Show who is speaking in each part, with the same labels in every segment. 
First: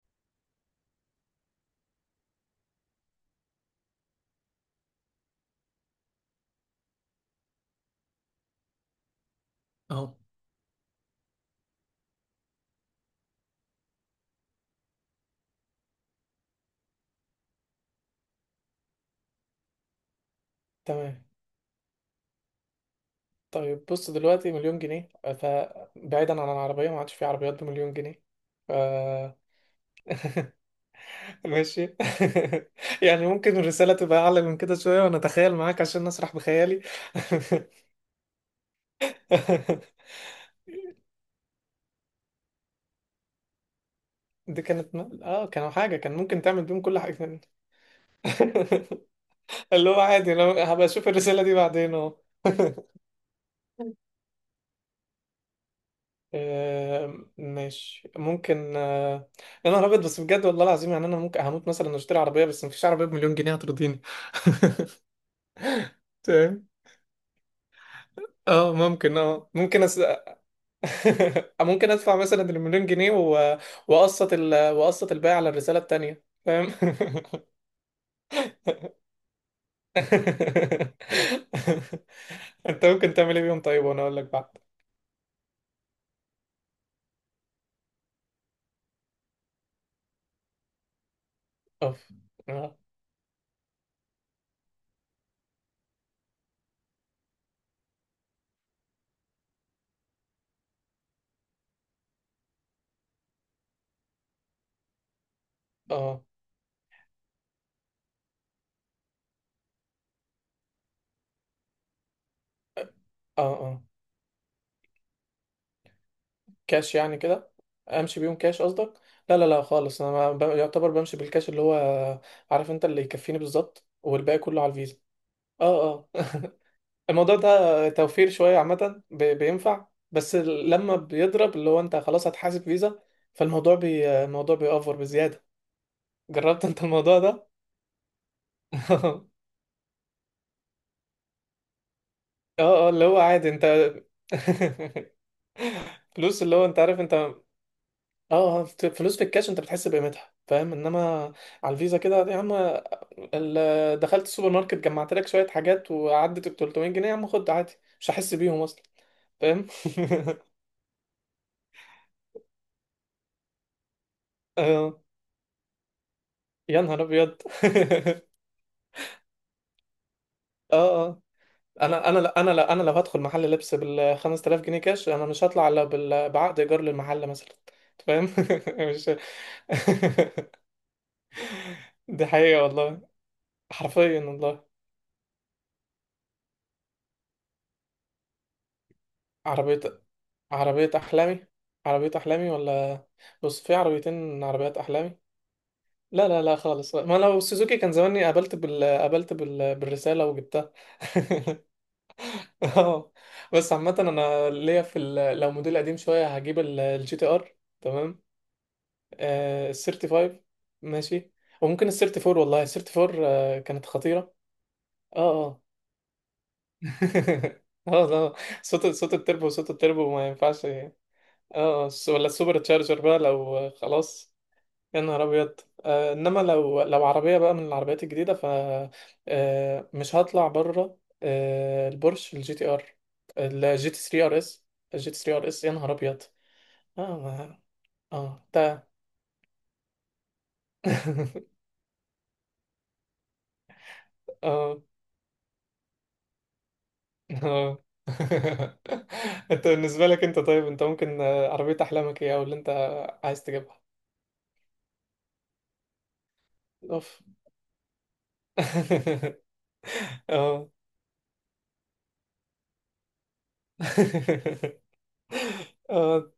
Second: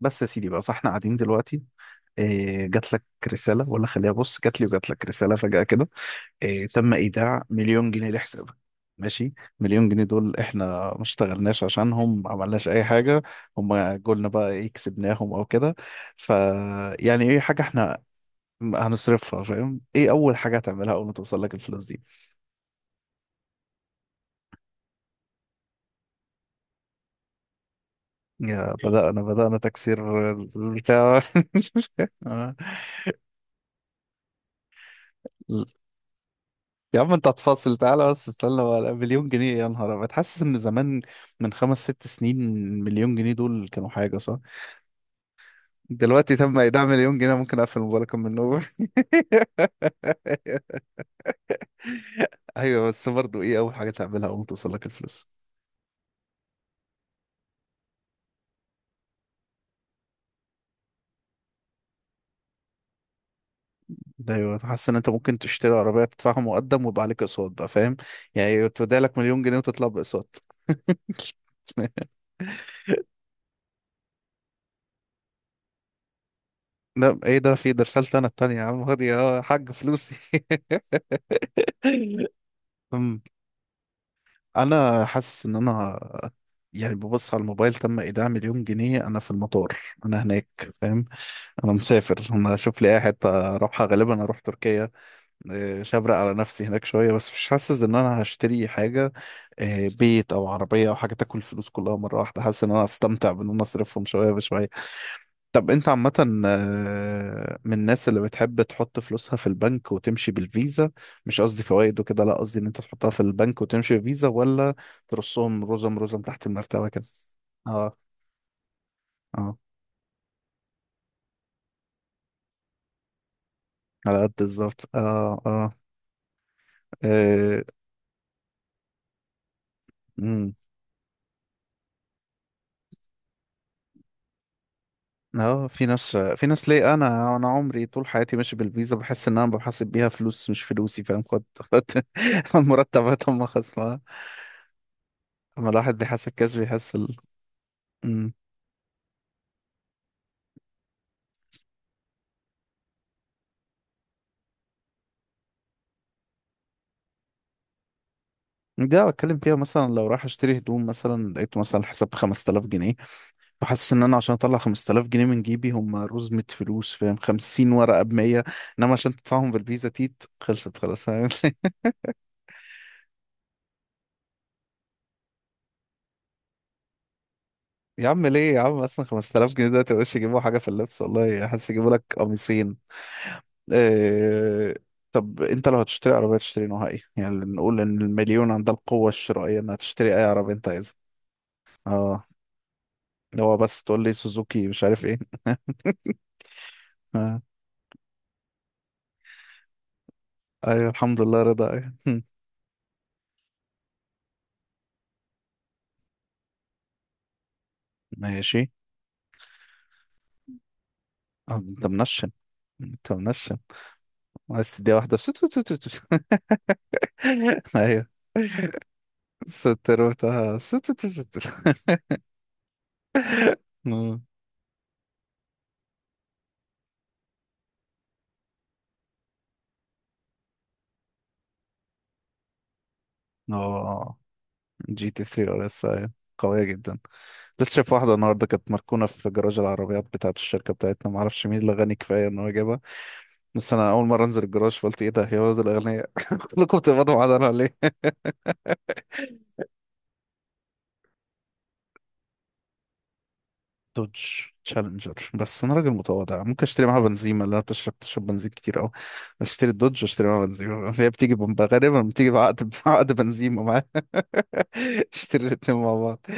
Speaker 1: بس يا سيدي بقى، فاحنا قاعدين دلوقتي إيه؟ جات لك رسالة؟ ولا خليها، بص، جات لي وجات لك رسالة فجأة كده، إيه؟ تم إيداع مليون جنيه لحسابك. ماشي. مليون جنيه
Speaker 2: اه،
Speaker 1: دول احنا ما اشتغلناش عشانهم، ما عملناش اي حاجة، هم جولنا بقى ايه، كسبناهم او كده. ف يعني ايه، حاجة احنا هنصرفها، فاهم؟ ايه اول حاجة هتعملها اول ما
Speaker 2: تمام.
Speaker 1: توصل لك الفلوس دي؟
Speaker 2: طيب بص دلوقتي مليون جنيه، فبعيدا عن العربية ما عادش في عربيات بمليون جنيه. ف...
Speaker 1: يا بدأنا بدأنا تكسير البتاع.
Speaker 2: ماشي. يعني ممكن الرسالة تبقى أعلى من كده شوية وأنا أتخيل
Speaker 1: آه.
Speaker 2: معاك عشان أسرح بخيالي.
Speaker 1: يا عم انت هتفاصل؟ تعالى بس، استنى بقى، مليون جنيه إيه؟ يا نهار ابيض، حاسس ان زمان، من خمس ست سنين، مليون جنيه دول كانوا حاجه، صح؟
Speaker 2: دي كانت آه، كانوا حاجة كان
Speaker 1: دلوقتي
Speaker 2: ممكن
Speaker 1: تم
Speaker 2: تعمل بيهم
Speaker 1: ايداع
Speaker 2: كل
Speaker 1: مليون جنيه،
Speaker 2: حاجة.
Speaker 1: ممكن اقفل الموبايل اكمل من النوم.
Speaker 2: اللي هو عادي، لو هبقى أشوف الرسالة دي بعدين أهو.
Speaker 1: ايوه، بس برضه ايه اول حاجه تعملها اول ما توصلك الفلوس؟
Speaker 2: آه، ماشي، ممكن آه. يا نهار أبيض، بس بجد والله العظيم يعني أنا ممكن هموت مثلا أشتري عربية، بس مفيش عربية بمليون جنيه هترضيني.
Speaker 1: ده ايوه، حاسس ان انت ممكن تشتري عربيه تدفعها
Speaker 2: تمام.
Speaker 1: مقدم ويبقى عليك اقساط بقى، فاهم؟ يعني
Speaker 2: اه
Speaker 1: تودع
Speaker 2: ممكن،
Speaker 1: لك مليون
Speaker 2: اه
Speaker 1: جنيه
Speaker 2: ممكن
Speaker 1: وتطلع باقساط.
Speaker 2: ممكن ادفع مثلا المليون جنيه واقسط واقسط الباقي على الرساله التانيه، فاهم.
Speaker 1: لا ايه ده؟ في ده رسالتي انا التانية، يا عم خد يا حاج فلوسي.
Speaker 2: انت ممكن
Speaker 1: أمم.
Speaker 2: تعمل ايه بيهم؟ طيب وانا اقول لك بعد.
Speaker 1: انا حاسس ان انا يعني ببص على الموبايل، تم ايداع مليون جنيه، انا في المطار، انا هناك، فاهم؟ انا
Speaker 2: اوف.
Speaker 1: مسافر، انا
Speaker 2: اه
Speaker 1: اشوف لي اي حته اروحها، غالبا اروح تركيا. إيه، شبرق على نفسي هناك شويه، بس مش حاسس ان انا هشتري حاجه، إيه، بيت او عربيه او حاجه تاكل الفلوس كلها مره واحده، حاسس ان انا هستمتع بان انا اصرفهم شويه بشويه. طب انت
Speaker 2: اه
Speaker 1: عامة آه، من الناس اللي بتحب تحط فلوسها في البنك وتمشي بالفيزا؟ مش قصدي فوائد وكده، لا قصدي ان انت تحطها في
Speaker 2: اه
Speaker 1: البنك
Speaker 2: اه
Speaker 1: وتمشي بالفيزا، ولا ترصهم رزم رزم تحت المرتبة
Speaker 2: كاش
Speaker 1: كده؟
Speaker 2: يعني كده؟
Speaker 1: اه
Speaker 2: امشي بيهم كاش قصدك؟ لا لا
Speaker 1: اه.
Speaker 2: لا خالص، انا ما... ب... يعتبر بمشي بالكاش اللي هو عارف انت اللي يكفيني بالظبط،
Speaker 1: على قد
Speaker 2: والباقي كله على
Speaker 1: بالظبط،
Speaker 2: الفيزا.
Speaker 1: اه اه.
Speaker 2: اه الموضوع
Speaker 1: اه.
Speaker 2: ده توفير شوية عامة بينفع، بس
Speaker 1: مم.
Speaker 2: لما بيضرب اللي هو انت خلاص هتحاسب فيزا، فالموزوع بي الموضوع بيأفور بزيادة.
Speaker 1: اه، في ناس في
Speaker 2: جربت
Speaker 1: ناس
Speaker 2: انت
Speaker 1: ليه،
Speaker 2: الموضوع
Speaker 1: انا
Speaker 2: ده؟
Speaker 1: انا عمري طول حياتي ماشي بالفيزا، بحس ان انا بحاسب بيها فلوس مش فلوسي، فاهم؟ خد خد.
Speaker 2: اه اللي هو
Speaker 1: المرتبات هم
Speaker 2: عادي انت.
Speaker 1: خصمها. اما الواحد بيحاسب
Speaker 2: فلوس
Speaker 1: كاش
Speaker 2: اللي هو انت
Speaker 1: بيحس
Speaker 2: عارف انت، اه.
Speaker 1: مم.
Speaker 2: آه، فلوس في الكاش انت بتحس بقيمتها، فاهم، انما على الفيزا كده يا عم. دخلت السوبر ماركت، جمعت لك شوية حاجات، وعدت ب 300 جنيه، يا عم خد عادي، مش هحس بيهم اصلا،
Speaker 1: دي أنا بتكلم فيها
Speaker 2: فاهم؟
Speaker 1: مثلا لو رايح اشتري هدوم، مثلا لقيت مثلا حساب ب 5000 جنيه، فحاسس ان انا عشان اطلع
Speaker 2: اه.
Speaker 1: 5000 جنيه من جيبي، هم رزمة
Speaker 2: يا
Speaker 1: فلوس،
Speaker 2: نهار
Speaker 1: فاهم؟
Speaker 2: ابيض.
Speaker 1: 50 ورقة ب 100. انما عشان تدفعهم بالفيزا، تيت خلصت خلاص،
Speaker 2: اه
Speaker 1: فاهم؟
Speaker 2: انا لا، انا لو هدخل محل لبس بال 5000 جنيه كاش، انا مش هطلع الا بعقد ايجار للمحل مثلا. أنت
Speaker 1: يا عم
Speaker 2: فاهم؟
Speaker 1: ليه، يا عم اصلا
Speaker 2: مش
Speaker 1: 5000 جنيه ده تبقاش يجيبوا حاجة في اللبس، والله حاسس يجيبوا لك
Speaker 2: دي حقيقة
Speaker 1: قميصين.
Speaker 2: والله، حرفيا والله.
Speaker 1: إيه... طب انت لو هتشتري عربية تشتري نوعها ايه؟ يعني نقول ان المليون عندها القوة الشرائية انها
Speaker 2: عربية
Speaker 1: تشتري اي عربية انت
Speaker 2: عربية
Speaker 1: عايزها.
Speaker 2: أحلامي. عربية
Speaker 1: اه،
Speaker 2: أحلامي، ولا
Speaker 1: هو
Speaker 2: بص في
Speaker 1: بس تقول لي
Speaker 2: عربيتين
Speaker 1: سوزوكي
Speaker 2: عربيات
Speaker 1: مش عارف
Speaker 2: أحلامي.
Speaker 1: ايه.
Speaker 2: لا لا لا خالص، ما لو سوزوكي كان زماني بالرسالة وجبتها.
Speaker 1: ايوه الحمد لله رضا، ايوه. هم،
Speaker 2: اه. بس عامة أنا ليا في لو موديل قديم شوية هجيب الجي تي ار، تمام.
Speaker 1: ماشي.
Speaker 2: آه، ال 35. ماشي،
Speaker 1: آه، انت
Speaker 2: وممكن ال
Speaker 1: منشن،
Speaker 2: 34، والله ال
Speaker 1: انت
Speaker 2: 34
Speaker 1: منشن،
Speaker 2: آه، كانت خطيرة.
Speaker 1: عايز تديها واحدة
Speaker 2: اه
Speaker 1: سو تو تو
Speaker 2: اه
Speaker 1: تو تو. ايوه،
Speaker 2: اه لا، صوت التربو، صوت
Speaker 1: ستر
Speaker 2: التربو ما
Speaker 1: بتاعها
Speaker 2: ينفعش
Speaker 1: سو تو
Speaker 2: اه.
Speaker 1: تو تو تو.
Speaker 2: آه، ولا السوبر تشارجر بقى، لو آه،
Speaker 1: مم.
Speaker 2: خلاص. يا نهار ابيض. آه، انما لو عربية بقى من العربيات الجديدة، ف آه، مش هطلع بره. آه، البورش الجي تي ار، الجي تي
Speaker 1: اه،
Speaker 2: 3 ار اس،
Speaker 1: جي
Speaker 2: الجي تي
Speaker 1: تي
Speaker 2: 3 ار
Speaker 1: 3
Speaker 2: اس،
Speaker 1: ار
Speaker 2: يا
Speaker 1: اس،
Speaker 2: نهار
Speaker 1: ايوه،
Speaker 2: ابيض.
Speaker 1: قوية جدا.
Speaker 2: اه
Speaker 1: لسه شايف واحدة
Speaker 2: اه
Speaker 1: النهاردة كانت
Speaker 2: ده.
Speaker 1: مركونة في جراج العربيات بتاعة الشركة بتاعتنا، معرفش مين اللي غني كفاية ان هو جابها. بس انا اول مرة انزل الجراج، فقلت ايه ده يا ولد الاغنياء، كلكم بتقبضوا معانا ليه؟
Speaker 2: اه. انت بالنسبة لك انت، طيب انت ممكن آه، عربية احلامك ايه او اللي انت عايز تجيبها؟
Speaker 1: دوج تشالنجر، بس انا راجل متواضع ممكن اشتري معاها
Speaker 2: اوف.
Speaker 1: بنزيمة، اللي انا بتشرب تشرب بنزين كتير قوي. اشتري الدوج واشتري معاها
Speaker 2: اه.
Speaker 1: بنزيمة، هي بتيجي غالبا بتيجي بعقد، بعقد بنزيمة معاها. اشتري الاتنين مع بعض.
Speaker 2: اه،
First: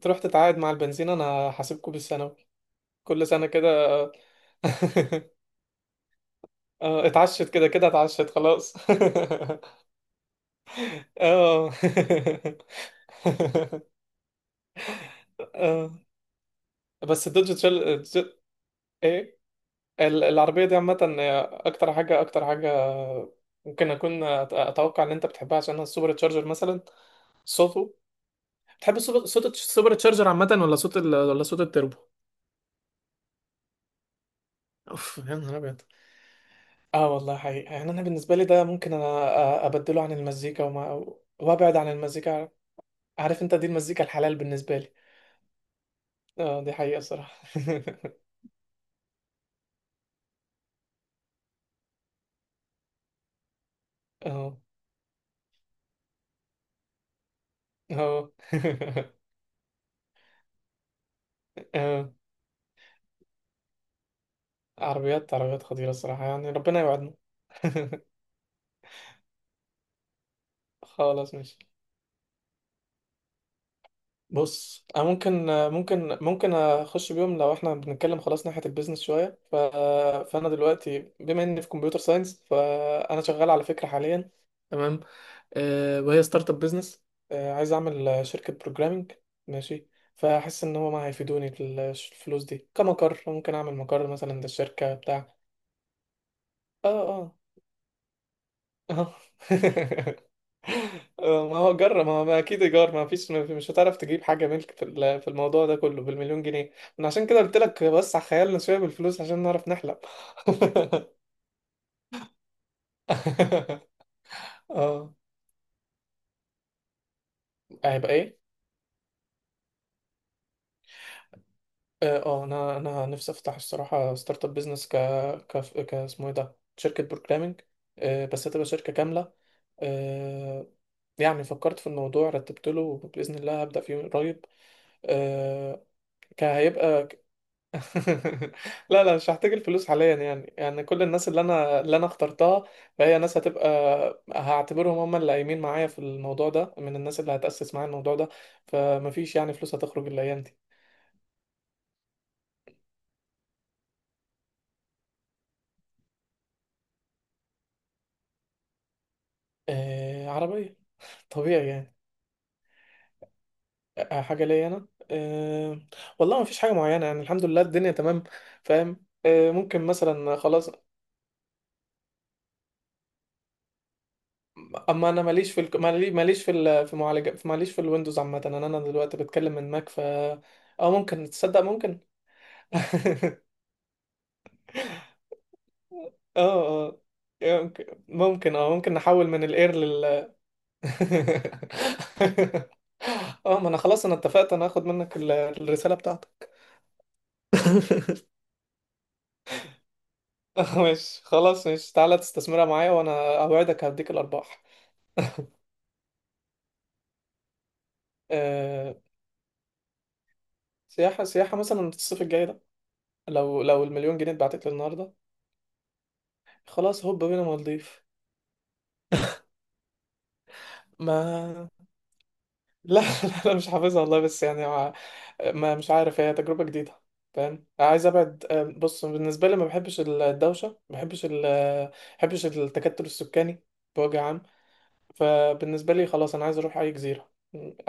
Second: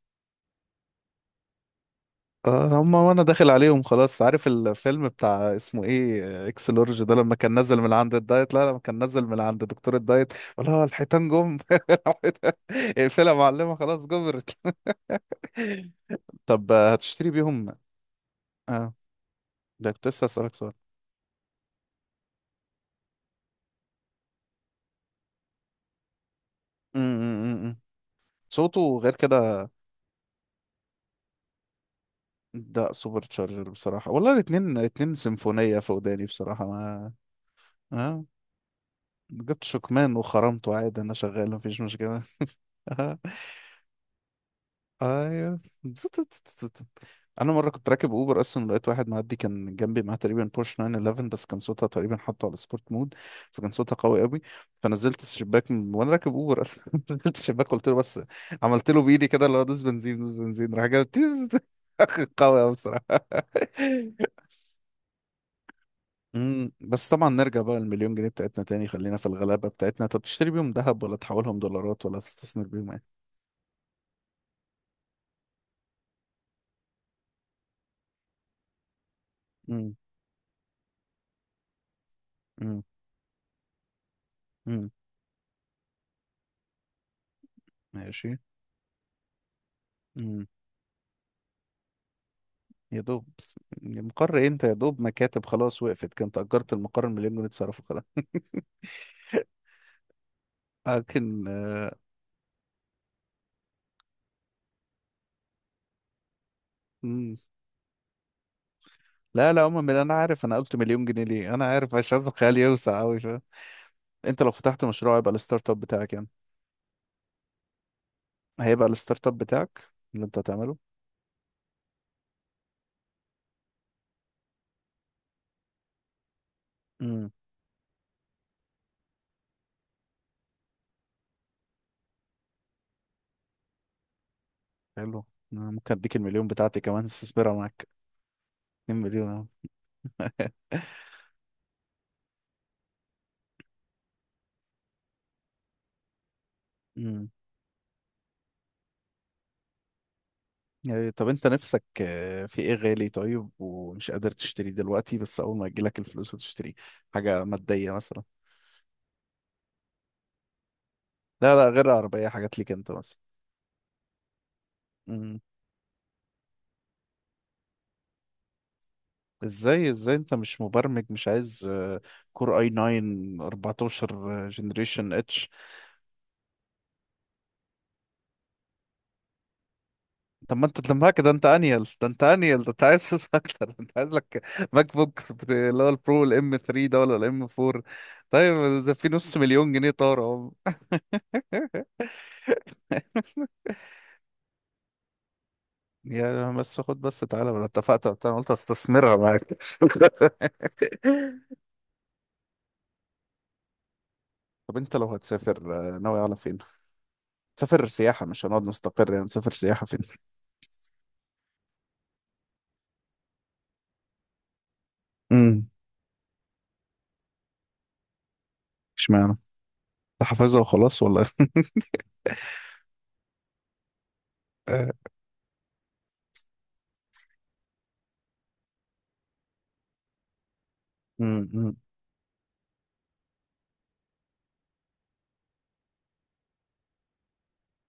Speaker 2: تروح تتعاقد مع البنزين، انا هسيبكوا بالثانوي
Speaker 1: اه، هما وانا
Speaker 2: كل سنة
Speaker 1: داخل عليهم
Speaker 2: كده.
Speaker 1: خلاص. عارف الفيلم بتاع اسمه ايه آه، اكس لورج
Speaker 2: اه،
Speaker 1: ده، لما
Speaker 2: اتعشت
Speaker 1: كان
Speaker 2: كده
Speaker 1: نزل
Speaker 2: كده،
Speaker 1: من عند
Speaker 2: اتعشت
Speaker 1: الدايت، لا
Speaker 2: خلاص.
Speaker 1: لما كان نزل من عند دكتور الدايت، ولا الحيتان جم.
Speaker 2: اه.
Speaker 1: اقفلها يا معلمة، خلاص جمرت.
Speaker 2: اه،
Speaker 1: طب آه،
Speaker 2: بس
Speaker 1: هتشتري
Speaker 2: الدوج
Speaker 1: بيهم؟ اه
Speaker 2: ايه،
Speaker 1: ده كنت لسه هسألك
Speaker 2: العربية دي عامة هي أكتر حاجة، أكتر حاجة ممكن أكون أتوقع إن أنت بتحبها عشانها السوبر تشارجر، مثلا
Speaker 1: سؤال.
Speaker 2: صوته.
Speaker 1: صوته
Speaker 2: بتحب
Speaker 1: غير كده.
Speaker 2: صوت السوبر تشارجر عامة، ولا صوت ولا صوت التربو؟
Speaker 1: ده سوبر تشارجر بصراحة، والله الاتنين اتنين
Speaker 2: أوف، يا نهار
Speaker 1: سيمفونية
Speaker 2: أبيض.
Speaker 1: في وداني بصراحة، ما
Speaker 2: آه والله حقيقة، يعني أنا
Speaker 1: اه
Speaker 2: بالنسبة لي ده ممكن أنا
Speaker 1: جبت
Speaker 2: أبدله عن
Speaker 1: شكمان
Speaker 2: المزيكا
Speaker 1: وخرمته عادي، انا شغال
Speaker 2: وأبعد
Speaker 1: مفيش
Speaker 2: عن
Speaker 1: مشكلة.
Speaker 2: المزيكا. عارف أنت، دي المزيكا الحلال بالنسبة لي.
Speaker 1: ايوه.
Speaker 2: آه، دي حقيقة الصراحة.
Speaker 1: انا مرة كنت راكب اوبر اصلا، لقيت واحد معدي كان جنبي معاه تقريبا بورش 911، بس كان صوتها تقريبا حاطه على سبورت مود، فكان صوتها قوي قوي،
Speaker 2: آه
Speaker 1: فنزلت الشباك وانا راكب اوبر اصلا، نزلت الشباك قلت له بس،
Speaker 2: آه.
Speaker 1: عملت له بايدي كده اللي هو دوس بنزين دوس بنزين، راح جاب تيز.
Speaker 2: آه،
Speaker 1: قوي قوي بصراحة.
Speaker 2: عربيات، عربيات خطيرة الصراحة، يعني ربنا
Speaker 1: بس
Speaker 2: يوعدنا.
Speaker 1: طبعا نرجع بقى للمليون جنيه بتاعتنا تاني، خلينا في الغلابة بتاعتنا. طب تشتري بيهم ذهب ولا
Speaker 2: خلاص ماشي.
Speaker 1: تحولهم دولارات ولا تستثمر بيهم ايه؟
Speaker 2: بص انا ممكن، ممكن اخش بيهم لو احنا بنتكلم خلاص ناحيه البيزنس شويه
Speaker 1: امم
Speaker 2: فانا دلوقتي بما اني في كمبيوتر ساينس،
Speaker 1: امم
Speaker 2: فانا شغال على فكره حاليا،
Speaker 1: امم
Speaker 2: تمام. أه، وهي ستارت اب بيزنس، أه عايز اعمل
Speaker 1: ماشي.
Speaker 2: شركه بروجرامنج. ماشي.
Speaker 1: امم
Speaker 2: فاحس ان هو ما هيفيدوني في الفلوس دي
Speaker 1: يا
Speaker 2: كمقر،
Speaker 1: دوب
Speaker 2: ممكن
Speaker 1: بس
Speaker 2: اعمل مقر مثلا
Speaker 1: مقر إيه؟ انت يا
Speaker 2: للشركه
Speaker 1: دوب
Speaker 2: بتاع.
Speaker 1: مكاتب خلاص. وقفت، كنت اجرت
Speaker 2: اه
Speaker 1: المقر،
Speaker 2: اه
Speaker 1: المليون جنيه اتصرفوا خلاص.
Speaker 2: اه
Speaker 1: لكن
Speaker 2: ما هو
Speaker 1: آه،
Speaker 2: جرب، ما هو ما اكيد ايجار ما فيش، مش هتعرف تجيب حاجه ملك في في الموضوع ده كله بالمليون جنيه. من عشان
Speaker 1: امم
Speaker 2: كده قلت لك وسع خيالنا شويه بالفلوس عشان
Speaker 1: لا لا
Speaker 2: نعرف
Speaker 1: عموما،
Speaker 2: نحلم.
Speaker 1: انا عارف، انا قلت مليون جنيه ليه، انا عارف، مش عايز الخيال يوسع قوي شويه. انت لو فتحت
Speaker 2: اه.
Speaker 1: مشروع هيبقى الستارت اب بتاعك يعني،
Speaker 2: هيبقى ايه؟
Speaker 1: هيبقى الستارت اب بتاعك اللي انت هتعمله.
Speaker 2: اه آه، انا نفسي افتح الصراحه ستارت اب بزنس، ك ك اسمه ايه ده، شركه
Speaker 1: امم
Speaker 2: بروجرامنج. آه، بس هتبقى شركه كامله. آه، يعني فكرت في الموضوع، رتبت له، باذن الله هبدا فيه قريب.
Speaker 1: حلو. أنا
Speaker 2: آه،
Speaker 1: ممكن اديك المليون بتاعتي كمان،
Speaker 2: هيبقى.
Speaker 1: استثمرها معاك، 2
Speaker 2: لا لا مش
Speaker 1: مليون.
Speaker 2: هحتاج الفلوس حاليا، يعني كل الناس اللي انا اخترتها، فهي ناس هتبقى، هعتبرهم هم اللي قايمين معايا في الموضوع ده، من الناس
Speaker 1: امم
Speaker 2: اللي هتأسس معايا الموضوع ده. فمفيش يعني فلوس هتخرج الايام دي.
Speaker 1: يعني طب انت نفسك آه، في ايه غالي طيب ومش قادر تشتريه دلوقتي، بس اول ما يجيلك الفلوس هتشتريه؟ حاجة مادية مثلا.
Speaker 2: آه، عربية،
Speaker 1: لا
Speaker 2: طبيعي
Speaker 1: لا غير
Speaker 2: يعني.
Speaker 1: عربية، حاجات ليك انت مثلا.
Speaker 2: آه، حاجة ليا انا،
Speaker 1: امم
Speaker 2: آه. والله مفيش حاجة معينة، يعني الحمد لله الدنيا تمام. فاهم. آه، ممكن
Speaker 1: ازاي، ازاي انت
Speaker 2: مثلا
Speaker 1: مش
Speaker 2: خلاص.
Speaker 1: مبرمج مش عايز آه، كور اي 9 14
Speaker 2: اما
Speaker 1: جنريشن
Speaker 2: انا
Speaker 1: اتش؟
Speaker 2: ماليش في ماليش في في معالجة، ماليش في الويندوز عامة، انا دلوقتي بتكلم من ماك، ف
Speaker 1: طب ما انت
Speaker 2: اه
Speaker 1: تلمها
Speaker 2: ممكن،
Speaker 1: كده، انت
Speaker 2: تصدق
Speaker 1: انيل
Speaker 2: ممكن.
Speaker 1: ده انت انيل ده انت عايز فلوس
Speaker 2: اه
Speaker 1: اكتر، انت عايز لك ماك بوك اللي هو البرو الام 3 ده
Speaker 2: اه،
Speaker 1: ولا الام 4.
Speaker 2: ممكن، اه
Speaker 1: طيب ده
Speaker 2: ممكن
Speaker 1: في
Speaker 2: نحول
Speaker 1: نص
Speaker 2: من
Speaker 1: مليون
Speaker 2: الاير
Speaker 1: جنيه طار
Speaker 2: لل.
Speaker 1: اهو.
Speaker 2: اه ما انا خلاص، انا اتفقت انا هاخد منك الرسالة بتاعتك.
Speaker 1: يا بس خد، بس تعالى، انا اتفقت وقتها، انا قلت استثمرها معاك.
Speaker 2: ماشي خلاص، ماشي تعالى تستثمرها معايا، وانا اوعدك هديك الارباح.
Speaker 1: طب انت لو هتسافر آه، ناوي على فين؟ تسافر سياحة مش هنقعد
Speaker 2: أه،
Speaker 1: نستقر يعني، تسافر سياحة فين؟
Speaker 2: سياحة، سياحة مثلا الصيف الجاي ده، لو المليون جنيه اتبعتت لي النهارده،
Speaker 1: امم
Speaker 2: خلاص هوب بينا مالديف.
Speaker 1: اشمعنى؟ أنت حافظها وخلاص ولا؟
Speaker 2: ما لا لا لا مش حافظها والله، بس يعني
Speaker 1: آه،
Speaker 2: ما, ما مش عارف، هي تجربة جديدة فاهم، عايز ابعد. آه، بص بالنسبة لي ما بحبش الدوشة، ما بحبش ال
Speaker 1: مم، مم.
Speaker 2: ما بحبش التكتل السكاني بوجه عام. فبالنسبة لي خلاص انا عايز اروح اي جزيرة،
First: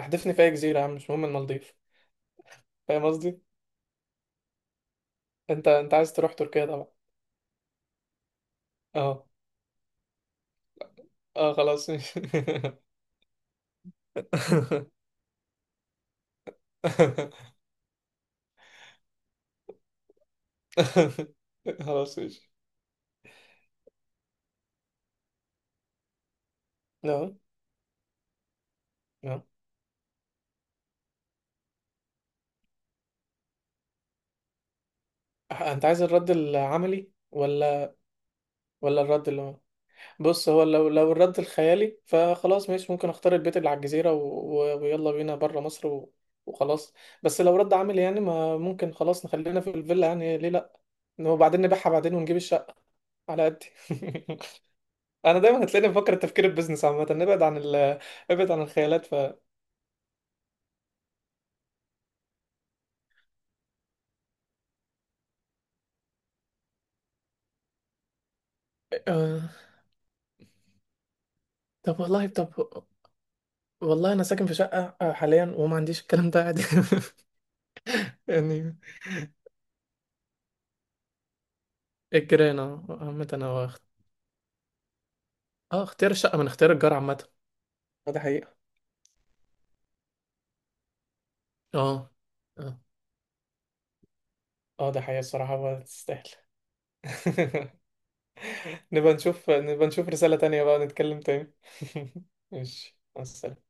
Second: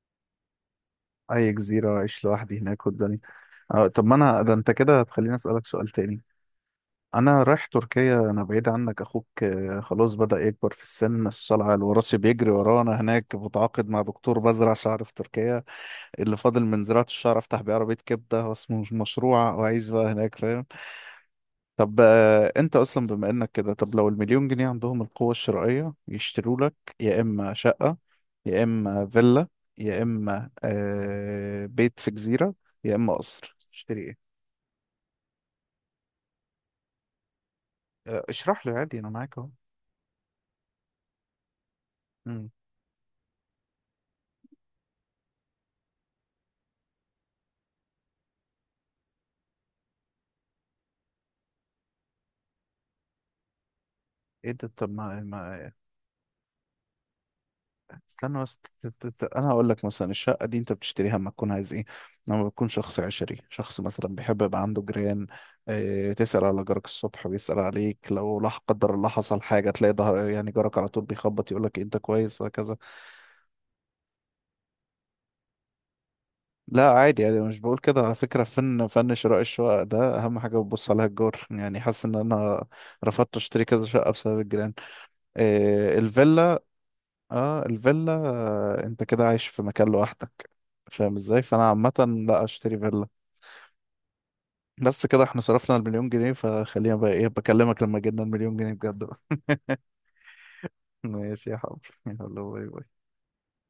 Speaker 2: احدفني في اي جزيرة يا عم، مش مهم
Speaker 1: اي
Speaker 2: المالديف،
Speaker 1: جزيرة واعيش لوحدي هناك
Speaker 2: فاهم
Speaker 1: والدنيا.
Speaker 2: قصدي.
Speaker 1: آه، طب ما انا ده انت كده هتخليني اسألك
Speaker 2: انت
Speaker 1: سؤال
Speaker 2: انت عايز
Speaker 1: تاني.
Speaker 2: تروح تركيا طبعا.
Speaker 1: انا رايح تركيا، انا بعيد عنك
Speaker 2: اه
Speaker 1: اخوك آه، خلاص بدأ يكبر في السن،
Speaker 2: اه،
Speaker 1: الصلع
Speaker 2: خلاص
Speaker 1: الوراثي
Speaker 2: ماشي.
Speaker 1: بيجري ورانا، هناك متعاقد مع دكتور بزرع شعر في تركيا. اللي فاضل من زراعة الشعر افتح بيه عربية كبدة واسمه مشروع واعيش بقى هناك، فاهم؟ طب
Speaker 2: خلاص
Speaker 1: آه،
Speaker 2: ماشي،
Speaker 1: انت اصلا بما انك كده، طب لو المليون جنيه عندهم القوة الشرائية يشتروا لك، يا
Speaker 2: لا
Speaker 1: اما شقة، يا اما
Speaker 2: لا.
Speaker 1: فيلا، يا اما آه بيت في جزيرة، يا اما قصر، تشتري ايه؟
Speaker 2: انت عايز الرد العملي، ولا
Speaker 1: آه، اشرح لي عادي
Speaker 2: ولا
Speaker 1: انا
Speaker 2: الرد
Speaker 1: معاك
Speaker 2: اللي
Speaker 1: اهو.
Speaker 2: هو، بص هو، لو الرد الخيالي،
Speaker 1: مم.
Speaker 2: فخلاص ماشي ممكن اختار البيت اللي على الجزيرة ويلا بينا بره مصر وخلاص. بس لو رد عملي يعني، ما ممكن خلاص نخلينا في الفيلا، يعني ليه لا. وبعدين نبيعها بعدين ونجيب الشقة على قد.
Speaker 1: ايه ده؟ طب
Speaker 2: انا دايما
Speaker 1: ما
Speaker 2: هتلاقيني بفكر التفكير البيزنس عامة، نبعد عن
Speaker 1: استنى
Speaker 2: ابعد
Speaker 1: بس
Speaker 2: عن
Speaker 1: ت-
Speaker 2: الخيالات،
Speaker 1: ت-
Speaker 2: ف
Speaker 1: ت- انا هقول لك مثلا الشقه دي انت بتشتريها اما تكون عايز ايه؟ لما بتكون شخص عشري، شخص مثلا بيحب يبقى عنده جيران، اه تسال على جارك الصبح ويسال عليك، لو لا قدر الله حصل
Speaker 2: آه،
Speaker 1: حاجه تلاقي ظهر يعني، جارك على طول بيخبط يقول لك إيه، انت
Speaker 2: طب والله،
Speaker 1: كويس، وهكذا.
Speaker 2: طب والله انا ساكن في شقة آه، حاليا وما عنديش الكلام ده عادي.
Speaker 1: لا عادي، يعني مش بقول كده، على فكره
Speaker 2: يعني
Speaker 1: فن شراء الشقق ده اهم حاجه بتبص عليها الجار، يعني حاسس ان
Speaker 2: الجيران
Speaker 1: انا
Speaker 2: اه عامة
Speaker 1: رفضت اشتري
Speaker 2: انا،
Speaker 1: كذا شقه بسبب الجيران.
Speaker 2: اه
Speaker 1: آه،
Speaker 2: اختيار الشقة من
Speaker 1: الفيلا،
Speaker 2: اختيار الجار عامة،
Speaker 1: اه الفيلا،
Speaker 2: ده حقيقة.
Speaker 1: آه، انت كده عايش في مكان لوحدك، فاهم ازاي؟ فانا عامة
Speaker 2: اه
Speaker 1: لا،
Speaker 2: اه
Speaker 1: اشتري فيلا.
Speaker 2: اه، ده
Speaker 1: بس
Speaker 2: حقيقة
Speaker 1: كده احنا
Speaker 2: الصراحة،
Speaker 1: صرفنا
Speaker 2: هو
Speaker 1: المليون
Speaker 2: تستاهل.
Speaker 1: جنيه، فخلينا بقى ايه، بكلمك لما جبنا المليون جنيه بجد بقى.
Speaker 2: نبقى نشوف رسالة تانية بقى نتكلم
Speaker 1: ماشي
Speaker 2: تاني.
Speaker 1: يا حبيبي، يلا باي
Speaker 2: ماشي،
Speaker 1: باي.
Speaker 2: مع السلامة.